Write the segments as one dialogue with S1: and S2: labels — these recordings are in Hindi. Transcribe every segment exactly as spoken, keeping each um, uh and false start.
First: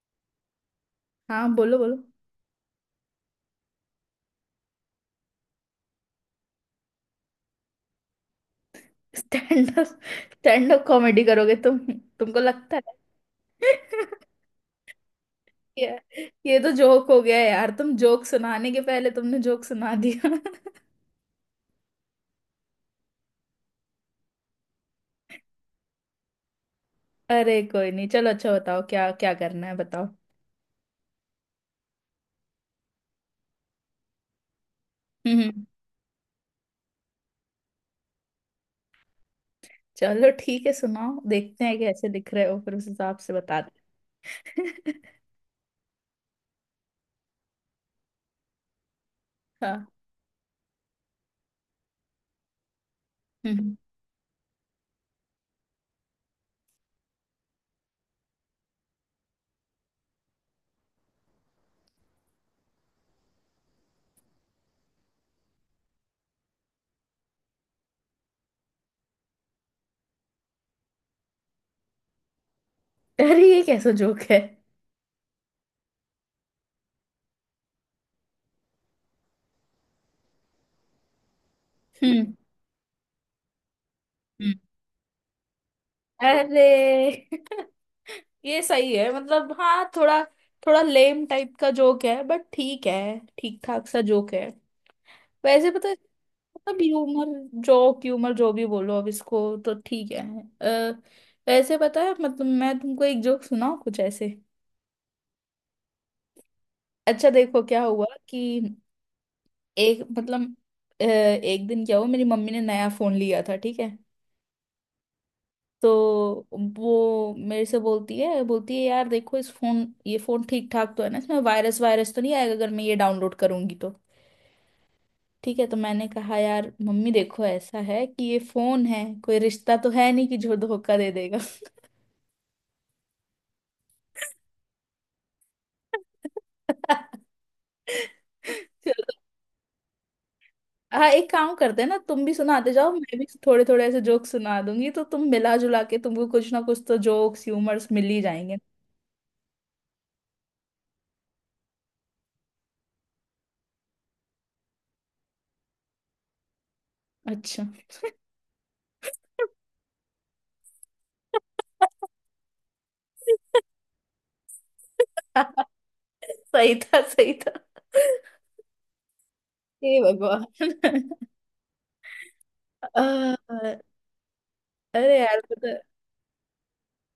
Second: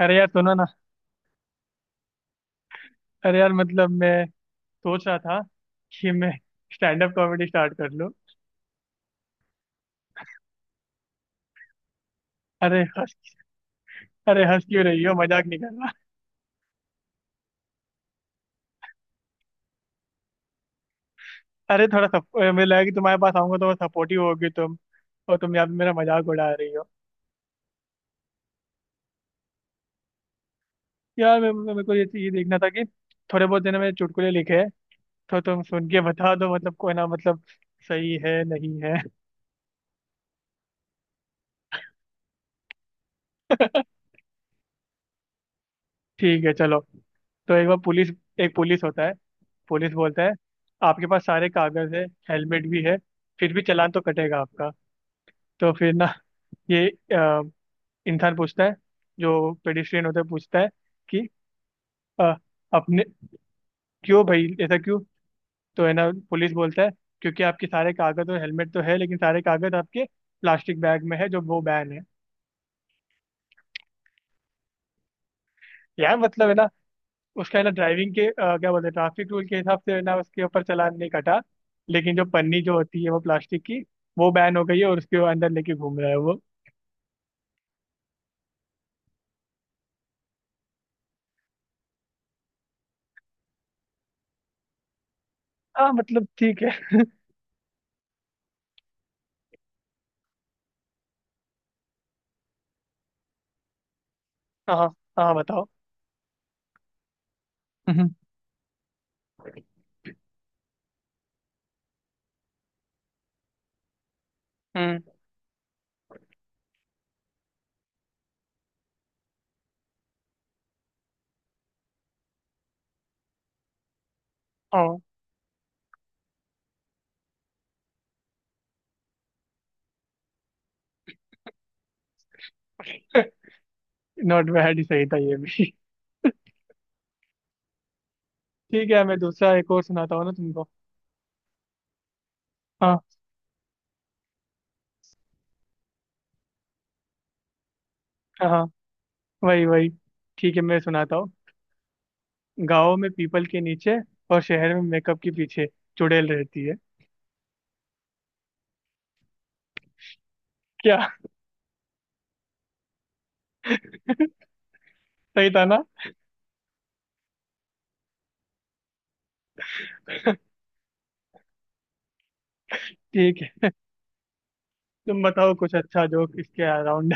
S1: अरे यार, सुनो ना।
S2: हाँ बोलो बोलो।
S1: अरे यार, मतलब मैं सोच रहा था कि मैं स्टैंड अप कॉमेडी स्टार्ट कर लूं।
S2: Stand up stand up comedy करोगे तुम? तुमको लगता
S1: अरे हंस
S2: है?
S1: अरे हंस क्यों रही हो, मजाक नहीं कर रहा।
S2: ये ये तो जोक हो गया यार। तुम जोक सुनाने के पहले तुमने जोक सुना दिया।
S1: अरे थोड़ा सप, मुझे लगा कि तुम्हारे पास आऊंगा तो सपोर्टिव होगी तुम। और तुम यहाँ पे मेरा मजाक उड़ा रही हो।
S2: अरे कोई नहीं, चलो, अच्छा बताओ क्या क्या करना है बताओ।
S1: यार, मैं मैं- मेरे को ये ये देखना था कि थोड़े बहुत देर मैंने चुटकुले लिखे हैं।
S2: हम्म
S1: तो तुम
S2: हम्म।
S1: सुन के बता दो, मतलब कोई ना, मतलब सही है नहीं है।
S2: चलो ठीक है, सुनाओ, देखते हैं कैसे दिख रहे हो फिर उस हिसाब से बताते हैं।
S1: ठीक है, चलो। तो एक बार पुलिस एक पुलिस होता है।
S2: हाँ।
S1: पुलिस बोलता है, आपके पास सारे कागज है, हेलमेट भी है, फिर
S2: हम्म
S1: भी
S2: हम्म।
S1: चालान तो कटेगा आपका। तो फिर ना, ये अ, इंसान पूछता है, जो पेडिस्ट्रियन होता है पूछता है कि अ, अपने, क्यों भाई, ऐसा क्यों? तो है ना, पुलिस बोलता है, क्योंकि आपके सारे कागज और हेलमेट तो है, लेकिन सारे कागज आपके प्लास्टिक बैग में है जो वो बैन है।
S2: अरे ये कैसा जोक है?
S1: यार मतलब है ना, उसका है ना, ड्राइविंग के अ, क्या बोलते हैं, ट्रैफिक रूल के हिसाब से है ना, उसके ऊपर चालान नहीं कटा। लेकिन जो
S2: हम्म
S1: पन्नी जो होती है वो प्लास्टिक की, वो
S2: हम्म।
S1: बैन हो गई है और उसके वो अंदर लेके घूम रहा है वो।
S2: अरे, ये सही है मतलब। हाँ थोड़ा थोड़ा लेम टाइप का जोक है बट ठीक है, ठीक ठाक सा जोक है। वैसे पता
S1: हाँ
S2: है
S1: मतलब ठीक
S2: मतलब
S1: है।
S2: ह्यूमर जोक ह्यूमर जो भी बोलो अब इसको, तो ठीक है। अ, वैसे पता है, मतलब मैं तुमको एक जोक सुनाऊँ कुछ ऐसे।
S1: हाँ हाँ, बताओ।
S2: अच्छा देखो क्या हुआ
S1: हम्म
S2: कि एक मतलब अ, एक दिन क्या हुआ, मेरी मम्मी ने नया फोन लिया था, ठीक है।
S1: हम्म,
S2: तो वो मेरे से बोलती है, बोलती है, यार देखो इस फोन ये फोन ठीक ठाक तो है ना, इसमें वायरस वायरस तो नहीं आएगा अगर मैं ये डाउनलोड करूंगी तो?
S1: हाँ।
S2: ठीक है तो मैंने कहा, यार मम्मी देखो, ऐसा है कि ये फोन है, कोई रिश्ता तो है नहीं कि जो धोखा दे देगा।
S1: नॉट बैड, ही सही था ये भी। ठीक
S2: चलो।
S1: है, मैं दूसरा एक और सुनाता हूँ ना तुमको।
S2: हाँ, एक काम करते हैं ना, तुम भी सुनाते जाओ,
S1: हाँ
S2: मैं भी थोड़े थोड़े ऐसे जोक्स सुना दूंगी तो तुम मिला जुला के तुमको कुछ ना कुछ तो जोक्स ह्यूमर्स मिल ही
S1: हाँ
S2: जाएंगे।
S1: हाँ, वही वही। ठीक है, मैं सुनाता हूँ। गाँव में पीपल के नीचे और शहर में मेकअप के पीछे चुड़ैल रहती है।
S2: अच्छा।
S1: क्या? सही था ना?
S2: सही था सही था। हे भगवान।
S1: ठीक है।
S2: अ- अरे
S1: तुम
S2: यार।
S1: बताओ कुछ अच्छा जोक इसके अराउंड।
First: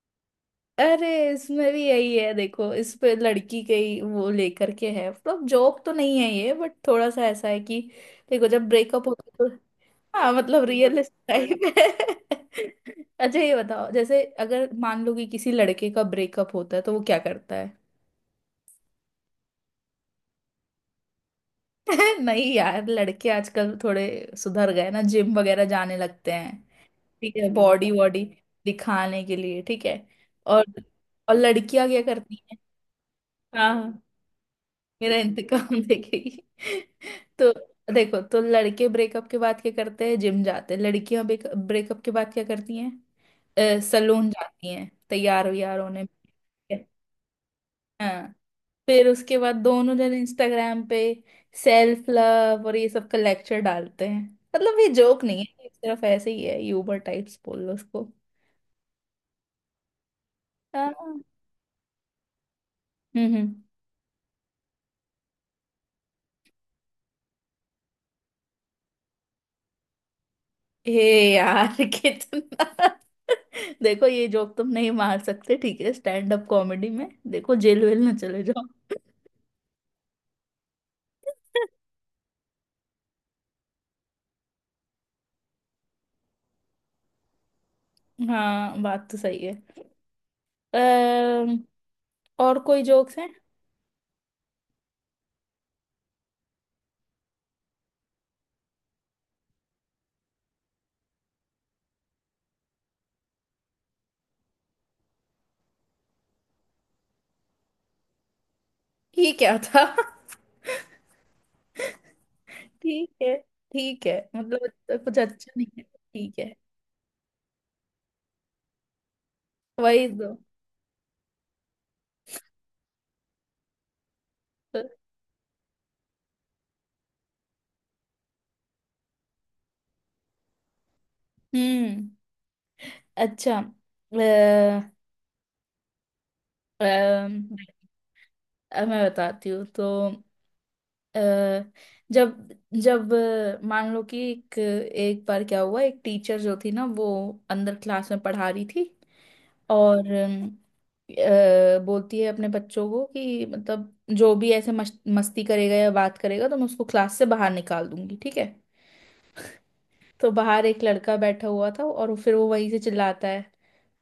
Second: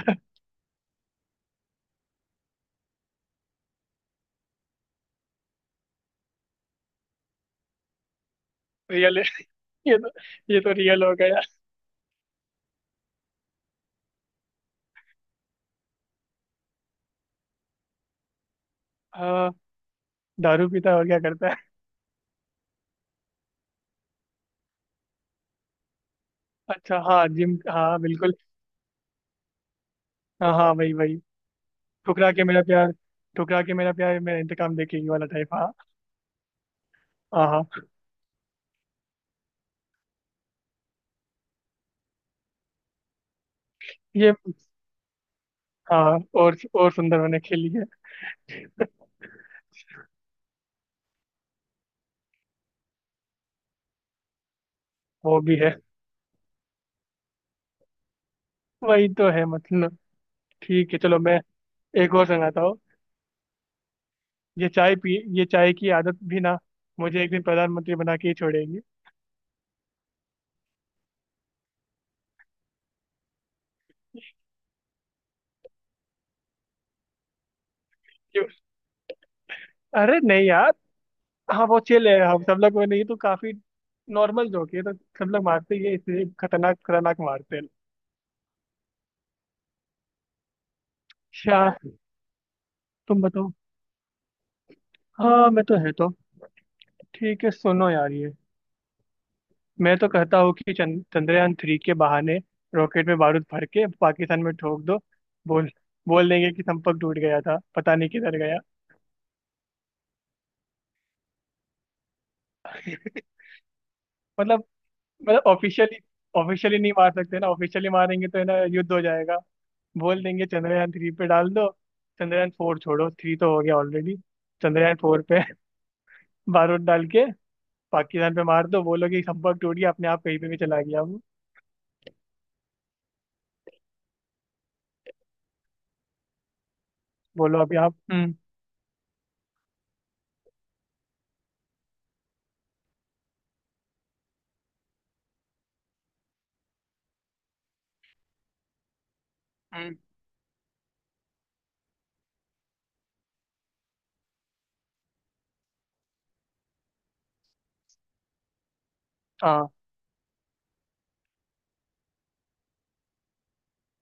S2: अरे इसमें भी यही है, देखो इस पे लड़की के ही वो लेकर के है, मतलब जोक तो नहीं है ये, बट थोड़ा सा ऐसा है कि देखो जब ब्रेकअप
S1: रियल है
S2: होता है तो।
S1: ये तो,
S2: हाँ
S1: ये
S2: मतलब
S1: तो
S2: रियल
S1: रियल हो गया।
S2: टाइप है। अच्छा ये बताओ, जैसे अगर मान लो कि किसी लड़के का ब्रेकअप होता है तो वो क्या करता है?
S1: हाँ, दारू पीता है और क्या करता है?
S2: नहीं यार, लड़के आजकल थोड़े सुधर गए ना, जिम वगैरह जाने लगते हैं।
S1: अच्छा हाँ,
S2: ठीक है,
S1: जिम,
S2: बॉडी
S1: हाँ
S2: वॉडी
S1: बिल्कुल।
S2: दिखाने के लिए, ठीक है।
S1: हाँ
S2: और
S1: हाँ, वही वही।
S2: और लड़कियां क्या
S1: ठुकरा
S2: करती
S1: के
S2: हैं?
S1: मेरा प्यार, ठुकरा के मेरा प्यार, मेरा इंतकाम देखेगी
S2: मेरा
S1: वाला टाइप, हाँ।
S2: इंतकाम देखेगी।
S1: हाँ
S2: तो
S1: हाँ,
S2: देखो, तो लड़के ब्रेकअप के बाद क्या करते हैं, जिम जाते हैं, लड़कियां ब्रेकअप के बाद क्या करती हैं, सलून
S1: ये,
S2: जाती हैं तैयार व्यार होने।
S1: हाँ, और और सुंदर होने के लिए।
S2: हाँ फिर उसके बाद दोनों जन इंस्टाग्राम पे सेल्फ लव और ये सब का लेक्चर डालते हैं। मतलब ये जोक
S1: वो
S2: नहीं
S1: भी
S2: है, ये
S1: है,
S2: सिर्फ ऐसे ही है, यूबर टाइप्स बोल लो उसको।
S1: वही तो है मतलब। ठीक
S2: हाँ।
S1: है, चलो मैं एक और सुनाता हूँ।
S2: हम्म हम्म।
S1: ये चाय पी ये चाय की आदत भी ना मुझे एक दिन प्रधानमंत्री बना के ही छोड़ेगी।
S2: हे यार, कितना। देखो ये जोक तुम नहीं मार सकते, ठीक है स्टैंड अप कॉमेडी में, देखो जेल वेल ना चले
S1: क्यों?
S2: जाओ।
S1: अरे नहीं। हाँ वो चिल है, हम सब लोग, वो नहीं तो काफी नॉर्मल जोक है, तो सब लोग मारते ही है, इसलिए खतरनाक खतरनाक मारते हैं।
S2: हाँ बात तो सही है। अम्म,
S1: अच्छा।
S2: और कोई जोक्स
S1: तुम
S2: हैं?
S1: बताओ। हाँ, मैं तो है तो, ठीक है सुनो यार ये, मैं तो कहता हूँ कि चंद, चंद्रयान थ्री के बहाने रॉकेट में बारूद भर के पाकिस्तान में ठोक दो। बोल बोल देंगे कि संपर्क टूट गया था, पता नहीं किधर गया।
S2: ये क्या था? ठीक है ठीक है, मतलब
S1: मतलब
S2: इतना कुछ
S1: मतलब
S2: अच्छा नहीं है,
S1: ऑफिशियली
S2: ठीक है।
S1: ऑफिशियली नहीं मार सकते ना, ऑफिशियली मारेंगे तो है ना युद्ध हो जाएगा।
S2: वही
S1: बोल
S2: दो।
S1: देंगे चंद्रयान थ्री पे डाल दो। चंद्रयान फोर छोड़ो, थ्री तो हो गया ऑलरेडी। चंद्रयान फोर पे बारूद डाल के पाकिस्तान पे मार दो, बोलो कि संपर्क टूट गया, अपने आप कहीं पे भी चला गया वो।
S2: हम्म। अच्छा, अ, अम,
S1: बोलो अभी आप। हम्म
S2: अ, मैं बताती हूँ तो। अ, जब जब अ, मान लो कि एक एक बार क्या हुआ, एक टीचर जो थी ना वो अंदर क्लास में पढ़ा रही थी।
S1: हम्म,
S2: और अम, अ, बोलती है अपने बच्चों को कि मतलब जो भी ऐसे मस्त, मस्ती करेगा या बात करेगा तो मैं उसको क्लास से बाहर निकाल दूंगी, ठीक है।
S1: हाँ।
S2: तो बाहर एक लड़का बैठा हुआ था और फिर वो वहीं से चिल्लाता है,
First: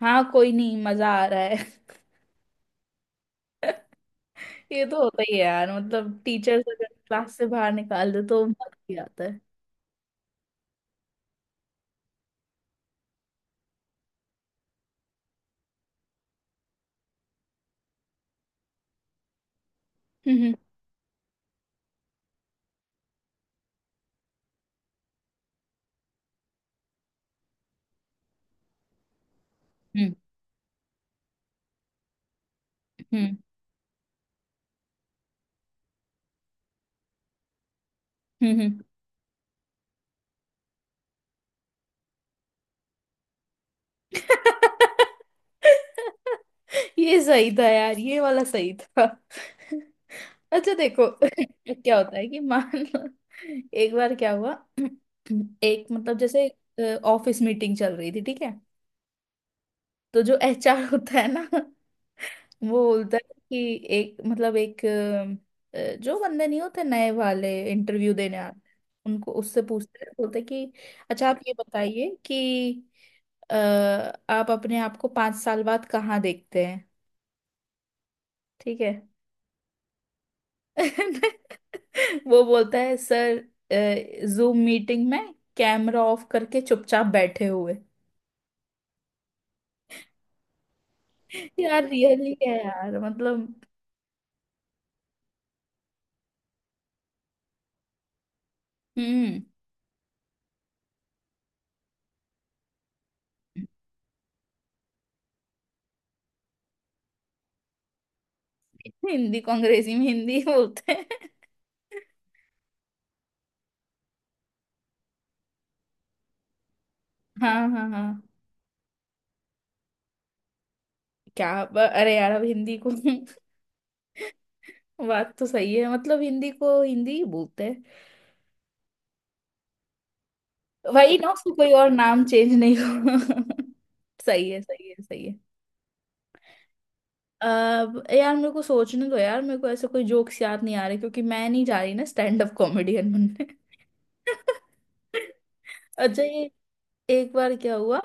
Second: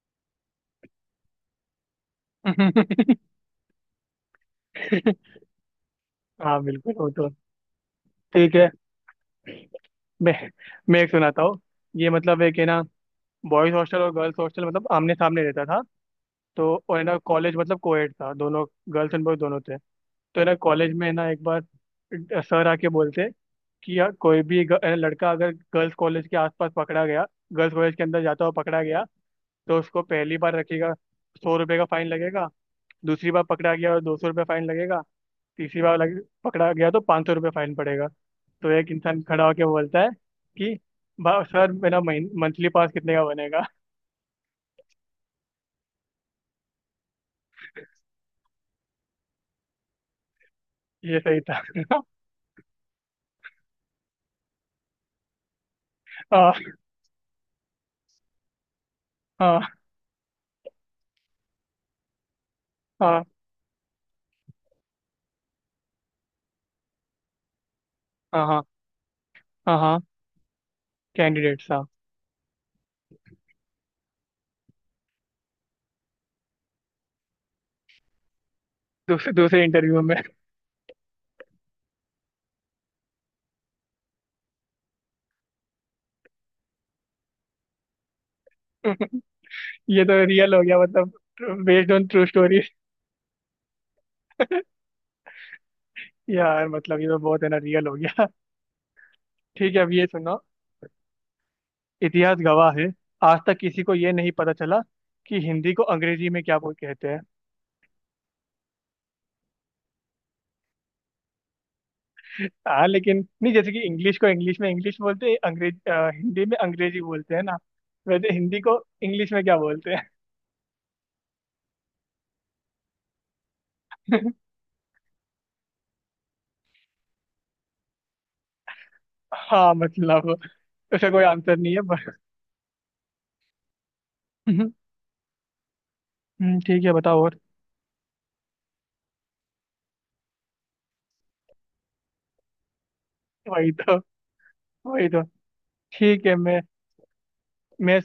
S2: हाँ कोई नहीं मजा आ रहा है। ये तो होता ही है यार, मतलब टीचर
S1: हाँ
S2: अगर
S1: बिल्कुल, वो तो।
S2: क्लास से बाहर निकाल दे तो
S1: ठीक है,
S2: मजा ही आता है।
S1: मैं मैं एक सुनाता हूँ। ये मतलब, एक है ना, बॉयज हॉस्टल और गर्ल्स हॉस्टल मतलब आमने सामने रहता था। तो और है ना, कॉलेज मतलब कोएड था दोनों। गर्ल्स एंड बॉयज दोनों थे। तो है
S2: हम्म
S1: ना, कॉलेज में है ना एक बार सर आके बोलते कि यार, कोई भी ग- अ, लड़का अगर गर्ल्स कॉलेज के आसपास पकड़ा गया, गर्ल्स कॉलेज के अंदर जाता हुआ पकड़ा गया, तो उसको
S2: हम्म।
S1: पहली बार रखेगा, सौ रुपये का फाइन लगेगा। दूसरी
S2: हम्म
S1: बार पकड़ा गया तो दो सौ रुपये फाइन लगेगा। तीसरी बार लग, पकड़ा गया तो पाँच सौ रुपये फाइन पड़ेगा।
S2: हम्म।
S1: तो
S2: हम्म।
S1: एक इंसान खड़ा होकर बोलता है कि "बा- सर, मेरा मंथली पास कितने का बनेगा?"
S2: ये सही था यार, ये वाला सही था। अच्छा देखो।
S1: ये सही था।
S2: क्या होता है कि मान लो एक बार क्या हुआ, एक मतलब जैसे
S1: हाँ
S2: ऑफिस मीटिंग चल रही थी, ठीक है।
S1: हाँ
S2: तो जो एच आर होता है ना, वो बोलता
S1: हाँ
S2: है कि एक मतलब एक अ, जो बंदे नहीं होते नए वाले इंटरव्यू देने
S1: हाँ
S2: आते
S1: हाँ
S2: हैं, उनको उससे
S1: हाँ
S2: पूछते
S1: हाँ।
S2: हैं, बोलते हैं कि अच्छा आप ये
S1: कैंडिडेट, हाँ।
S2: बताइए कि अ, आप अपने आप को पांच साल बाद कहाँ देखते हैं, ठीक है।
S1: दूसरे दूसरे इंटरव्यू में।
S2: वो बोलता है सर, जूम मीटिंग में कैमरा ऑफ करके चुपचाप बैठे हुए।
S1: ये तो रियल हो गया मतलब।
S2: यार
S1: बेस्ड ऑन ट्रू
S2: रियली क्या
S1: स्टोरी।
S2: है यार मतलब।
S1: यार मतलब ये तो बहुत है ना, रियल हो गया।
S2: हम्म।
S1: ठीक है, अब ये सुनो। इतिहास गवाह है, आज तक किसी को ये नहीं पता चला कि हिंदी को अंग्रेजी में क्या बोल कहते हैं।
S2: हिंदी को अंग्रेजी में हिंदी बोलते हैं।
S1: हाँ लेकिन नहीं, जैसे कि इंग्लिश को इंग्लिश में इंग्लिश बोलते हैं, अंग्रेज अ, हिंदी में अंग्रेजी बोलते हैं ना,
S2: हाँ हाँ हाँ।
S1: वैसे हिंदी को इंग्लिश में क्या बोलते हैं?
S2: क्या ब- अरे यार, अब हिंदी को। बात तो सही है, मतलब हिंदी को हिंदी ही बोलते हैं।
S1: हाँ मतलब उसका
S2: वही
S1: कोई
S2: ना, उसको
S1: आंसर
S2: कोई
S1: नहीं है
S2: और
S1: पर।
S2: नाम चेंज नहीं हुआ। सही है सही है सही है।
S1: हम्म, ठीक है बताओ और।
S2: अब यार मेरे को सोचने दो यार, मेरे को ऐसे कोई जोक्स याद नहीं आ रहे क्योंकि मैं नहीं जा रही ना स्टैंड अप कॉमेडियन बनने।
S1: वही तो, वही तो।
S2: अच्छा
S1: ठीक है,
S2: ये,
S1: मैं
S2: एक बार क्या
S1: मैं
S2: हुआ।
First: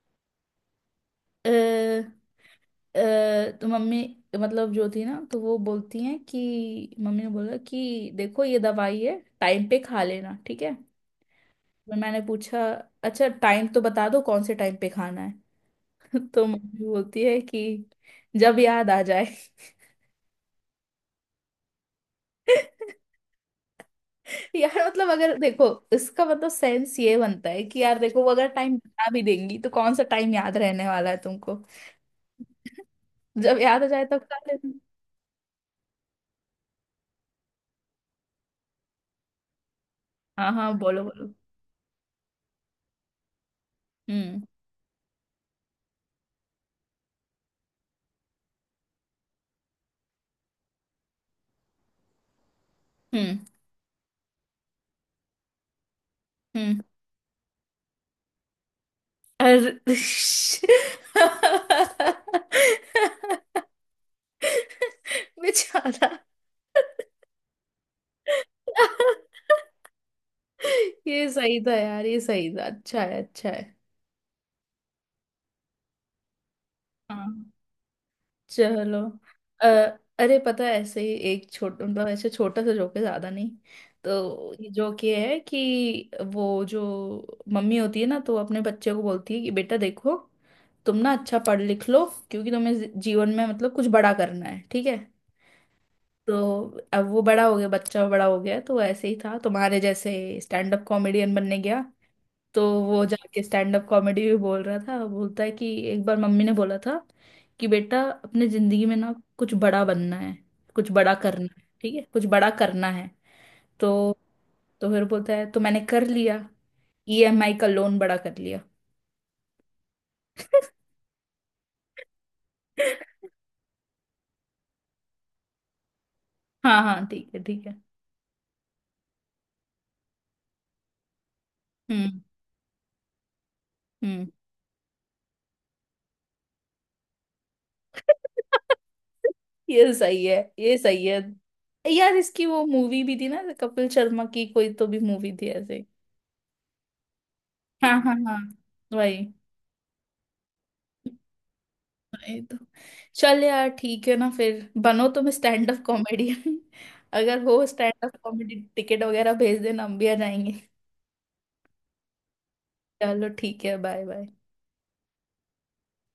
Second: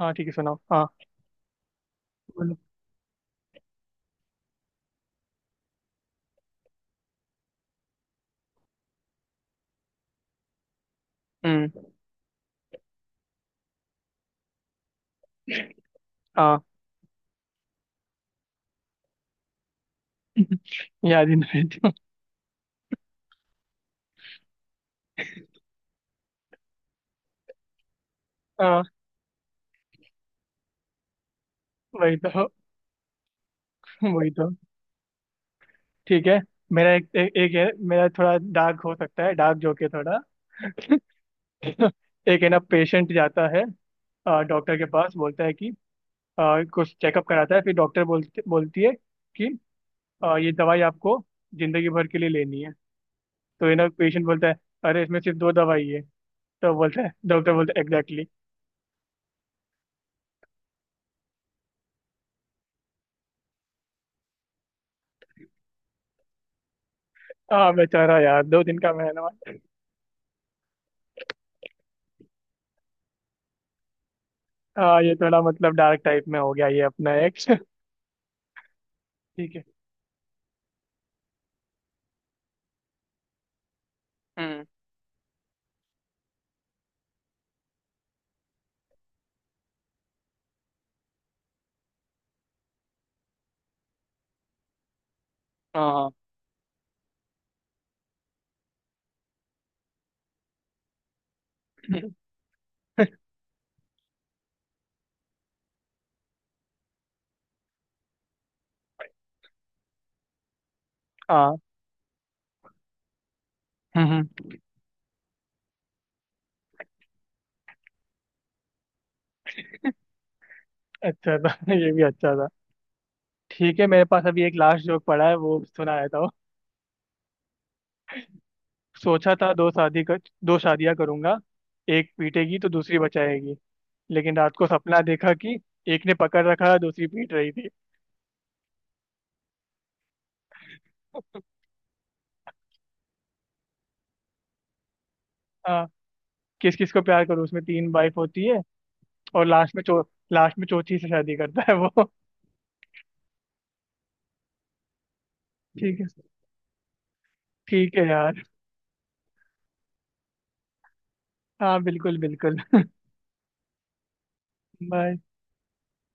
S1: हाँ ठीक है सुनाओ, हाँ
S2: अ,
S1: बोलो।
S2: अ, तो मम्मी, मतलब जो थी ना, तो वो बोलती हैं कि मम्मी ने बोला कि देखो ये दवाई है टाइम पे खा लेना, ठीक है।
S1: हम्म,
S2: मैं- मैंने पूछा, अच्छा टाइम तो बता दो कौन से टाइम पे खाना है। तो
S1: हाँ।
S2: मम्मी बोलती है कि जब याद आ जाए।
S1: याद ही नहीं।
S2: यार मतलब अगर देखो, इसका मतलब सेंस ये बनता है कि यार देखो, वो अगर टाइम
S1: हाँ,
S2: बता भी देंगी तो कौन सा टाइम याद रहने वाला है तुमको?
S1: वही तो,
S2: जब याद आ जाए तब
S1: वही
S2: खा
S1: तो।
S2: लेना।
S1: ठीक है, मेरा एक ए, एक है मेरा, थोड़ा डार्क हो सकता है, डार्क जोक है थोड़ा।
S2: हाँ हाँ बोलो बोलो।
S1: एक है ना, पेशेंट जाता है
S2: हम्म
S1: डॉक्टर के पास, बोलता है कि अ, कुछ चेकअप कराता है, फिर डॉक्टर बोलती बोलती है कि अ, ये दवाई आपको जिंदगी भर के लिए लेनी है।
S2: हम्म।
S1: तो ये ना पेशेंट बोलता है, अरे इसमें सिर्फ दो दवाई है। तो
S2: हम्म।
S1: बोलता है, डॉक्टर बोलता है, एग्जैक्टली।
S2: अरे, बेचारा।
S1: हाँ बेचारा, यार दो दिन का मेहनत।
S2: ये सही था यार ये सही था, अच्छा है अच्छा है।
S1: हाँ ये थोड़ा मतलब डार्क टाइप में हो गया, ये अपना
S2: हाँ
S1: एक।
S2: चलो।
S1: ठीक है।
S2: अ, अरे पता है, ऐसे ही एक छोटा मतलब ऐसे छोटा सा जोक है, ज्यादा नहीं। तो
S1: हम्म
S2: ये जोक ये है कि वो जो मम्मी होती है ना, तो वो अपने बच्चे को बोलती है कि बेटा देखो, तुम ना अच्छा पढ़ लिख लो क्योंकि तुम्हें जी- जीवन में मतलब कुछ बड़ा करना है, ठीक है।
S1: हाँ
S2: तो अब वो बड़ा हो गया, बच्चा बड़ा हो गया, तो वो ऐसे ही था तुम्हारे जैसे, स्टैंड अप कॉमेडियन बनने गया। तो वो जाके स्टैंड अप कॉमेडी भी बोल रहा था, बोलता है कि एक बार मम्मी ने बोला था कि बेटा अपने जिंदगी में ना कुछ बड़ा बनना है, कुछ बड़ा करना
S1: हाँ
S2: है, ठीक है कुछ बड़ा करना है। तो
S1: हम्म,
S2: तो फिर बोलता है, तो मैंने कर लिया, ई एम आई का लोन बड़ा कर लिया।
S1: अच्छा था। ये भी अच्छा था। ठीक है, मेरे पास अभी एक लास्ट जोक पड़ा है, वो सुना देता हूँ।
S2: हाँ हाँ ठीक है ठीक है।
S1: सोचा था दो शादी कर दो शादियां करूंगा, एक
S2: हम्म
S1: पीटेगी तो दूसरी बचाएगी।
S2: हम्म।
S1: लेकिन रात को सपना देखा कि एक ने पकड़ रखा, दूसरी पीट रही थी।
S2: ये सही है ये सही है, यार इसकी वो मूवी भी थी ना कपिल शर्मा की, कोई तो भी मूवी थी ऐसे।
S1: हाँ, किस किस को प्यार करूँ, उसमें तीन
S2: हाँ हाँ
S1: वाइफ
S2: हाँ
S1: होती है,
S2: वही।
S1: और लास्ट में चौ लास्ट में चौथी से शादी करता है वो।
S2: ये तो। चल यार ठीक है ना फिर बनो तुम स्टैंड अप
S1: ठीक है,
S2: कॉमेडियन। अगर हो
S1: ठीक
S2: स्टैंड
S1: है
S2: अप
S1: यार।
S2: कॉमेडी टिकट वगैरह भेज देना हम भी आ जाएंगे।
S1: हाँ बिल्कुल बिल्कुल।
S2: चलो ठीक है बाय बाय।
S1: बाय।